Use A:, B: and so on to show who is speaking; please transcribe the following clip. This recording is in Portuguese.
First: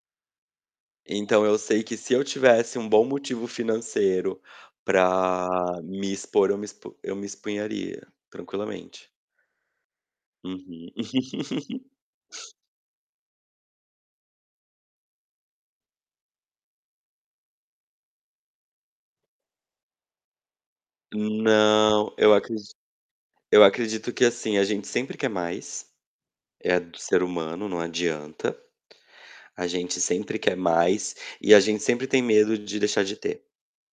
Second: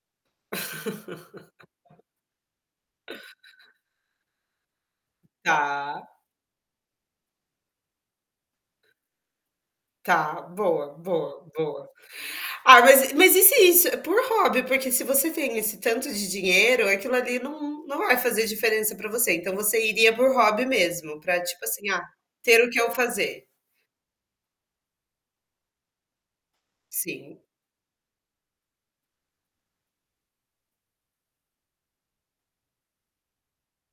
A: Então, eu sei que se eu tivesse um bom motivo financeiro para
B: Tá.
A: me expor, eu me expu eu me exporia tranquilamente.
B: Tá.
A: Uhum.
B: Boa, boa, boa. Ah, mas e mas e se isso por hobby porque se você tem esse tanto de dinheiro, aquilo ali não não vai fazer diferença pra você. Então, você iria por hobby mesmo, pra tipo assim: "Ah,
A: Não. Eu
B: ter
A: acredi
B: o que eu fazer".
A: eu acredito que assim: a gente sempre quer mais. É do ser
B: Sim.
A: humano, não adianta. A gente sempre quer mais e a gente sempre tem medo de deixar de ter.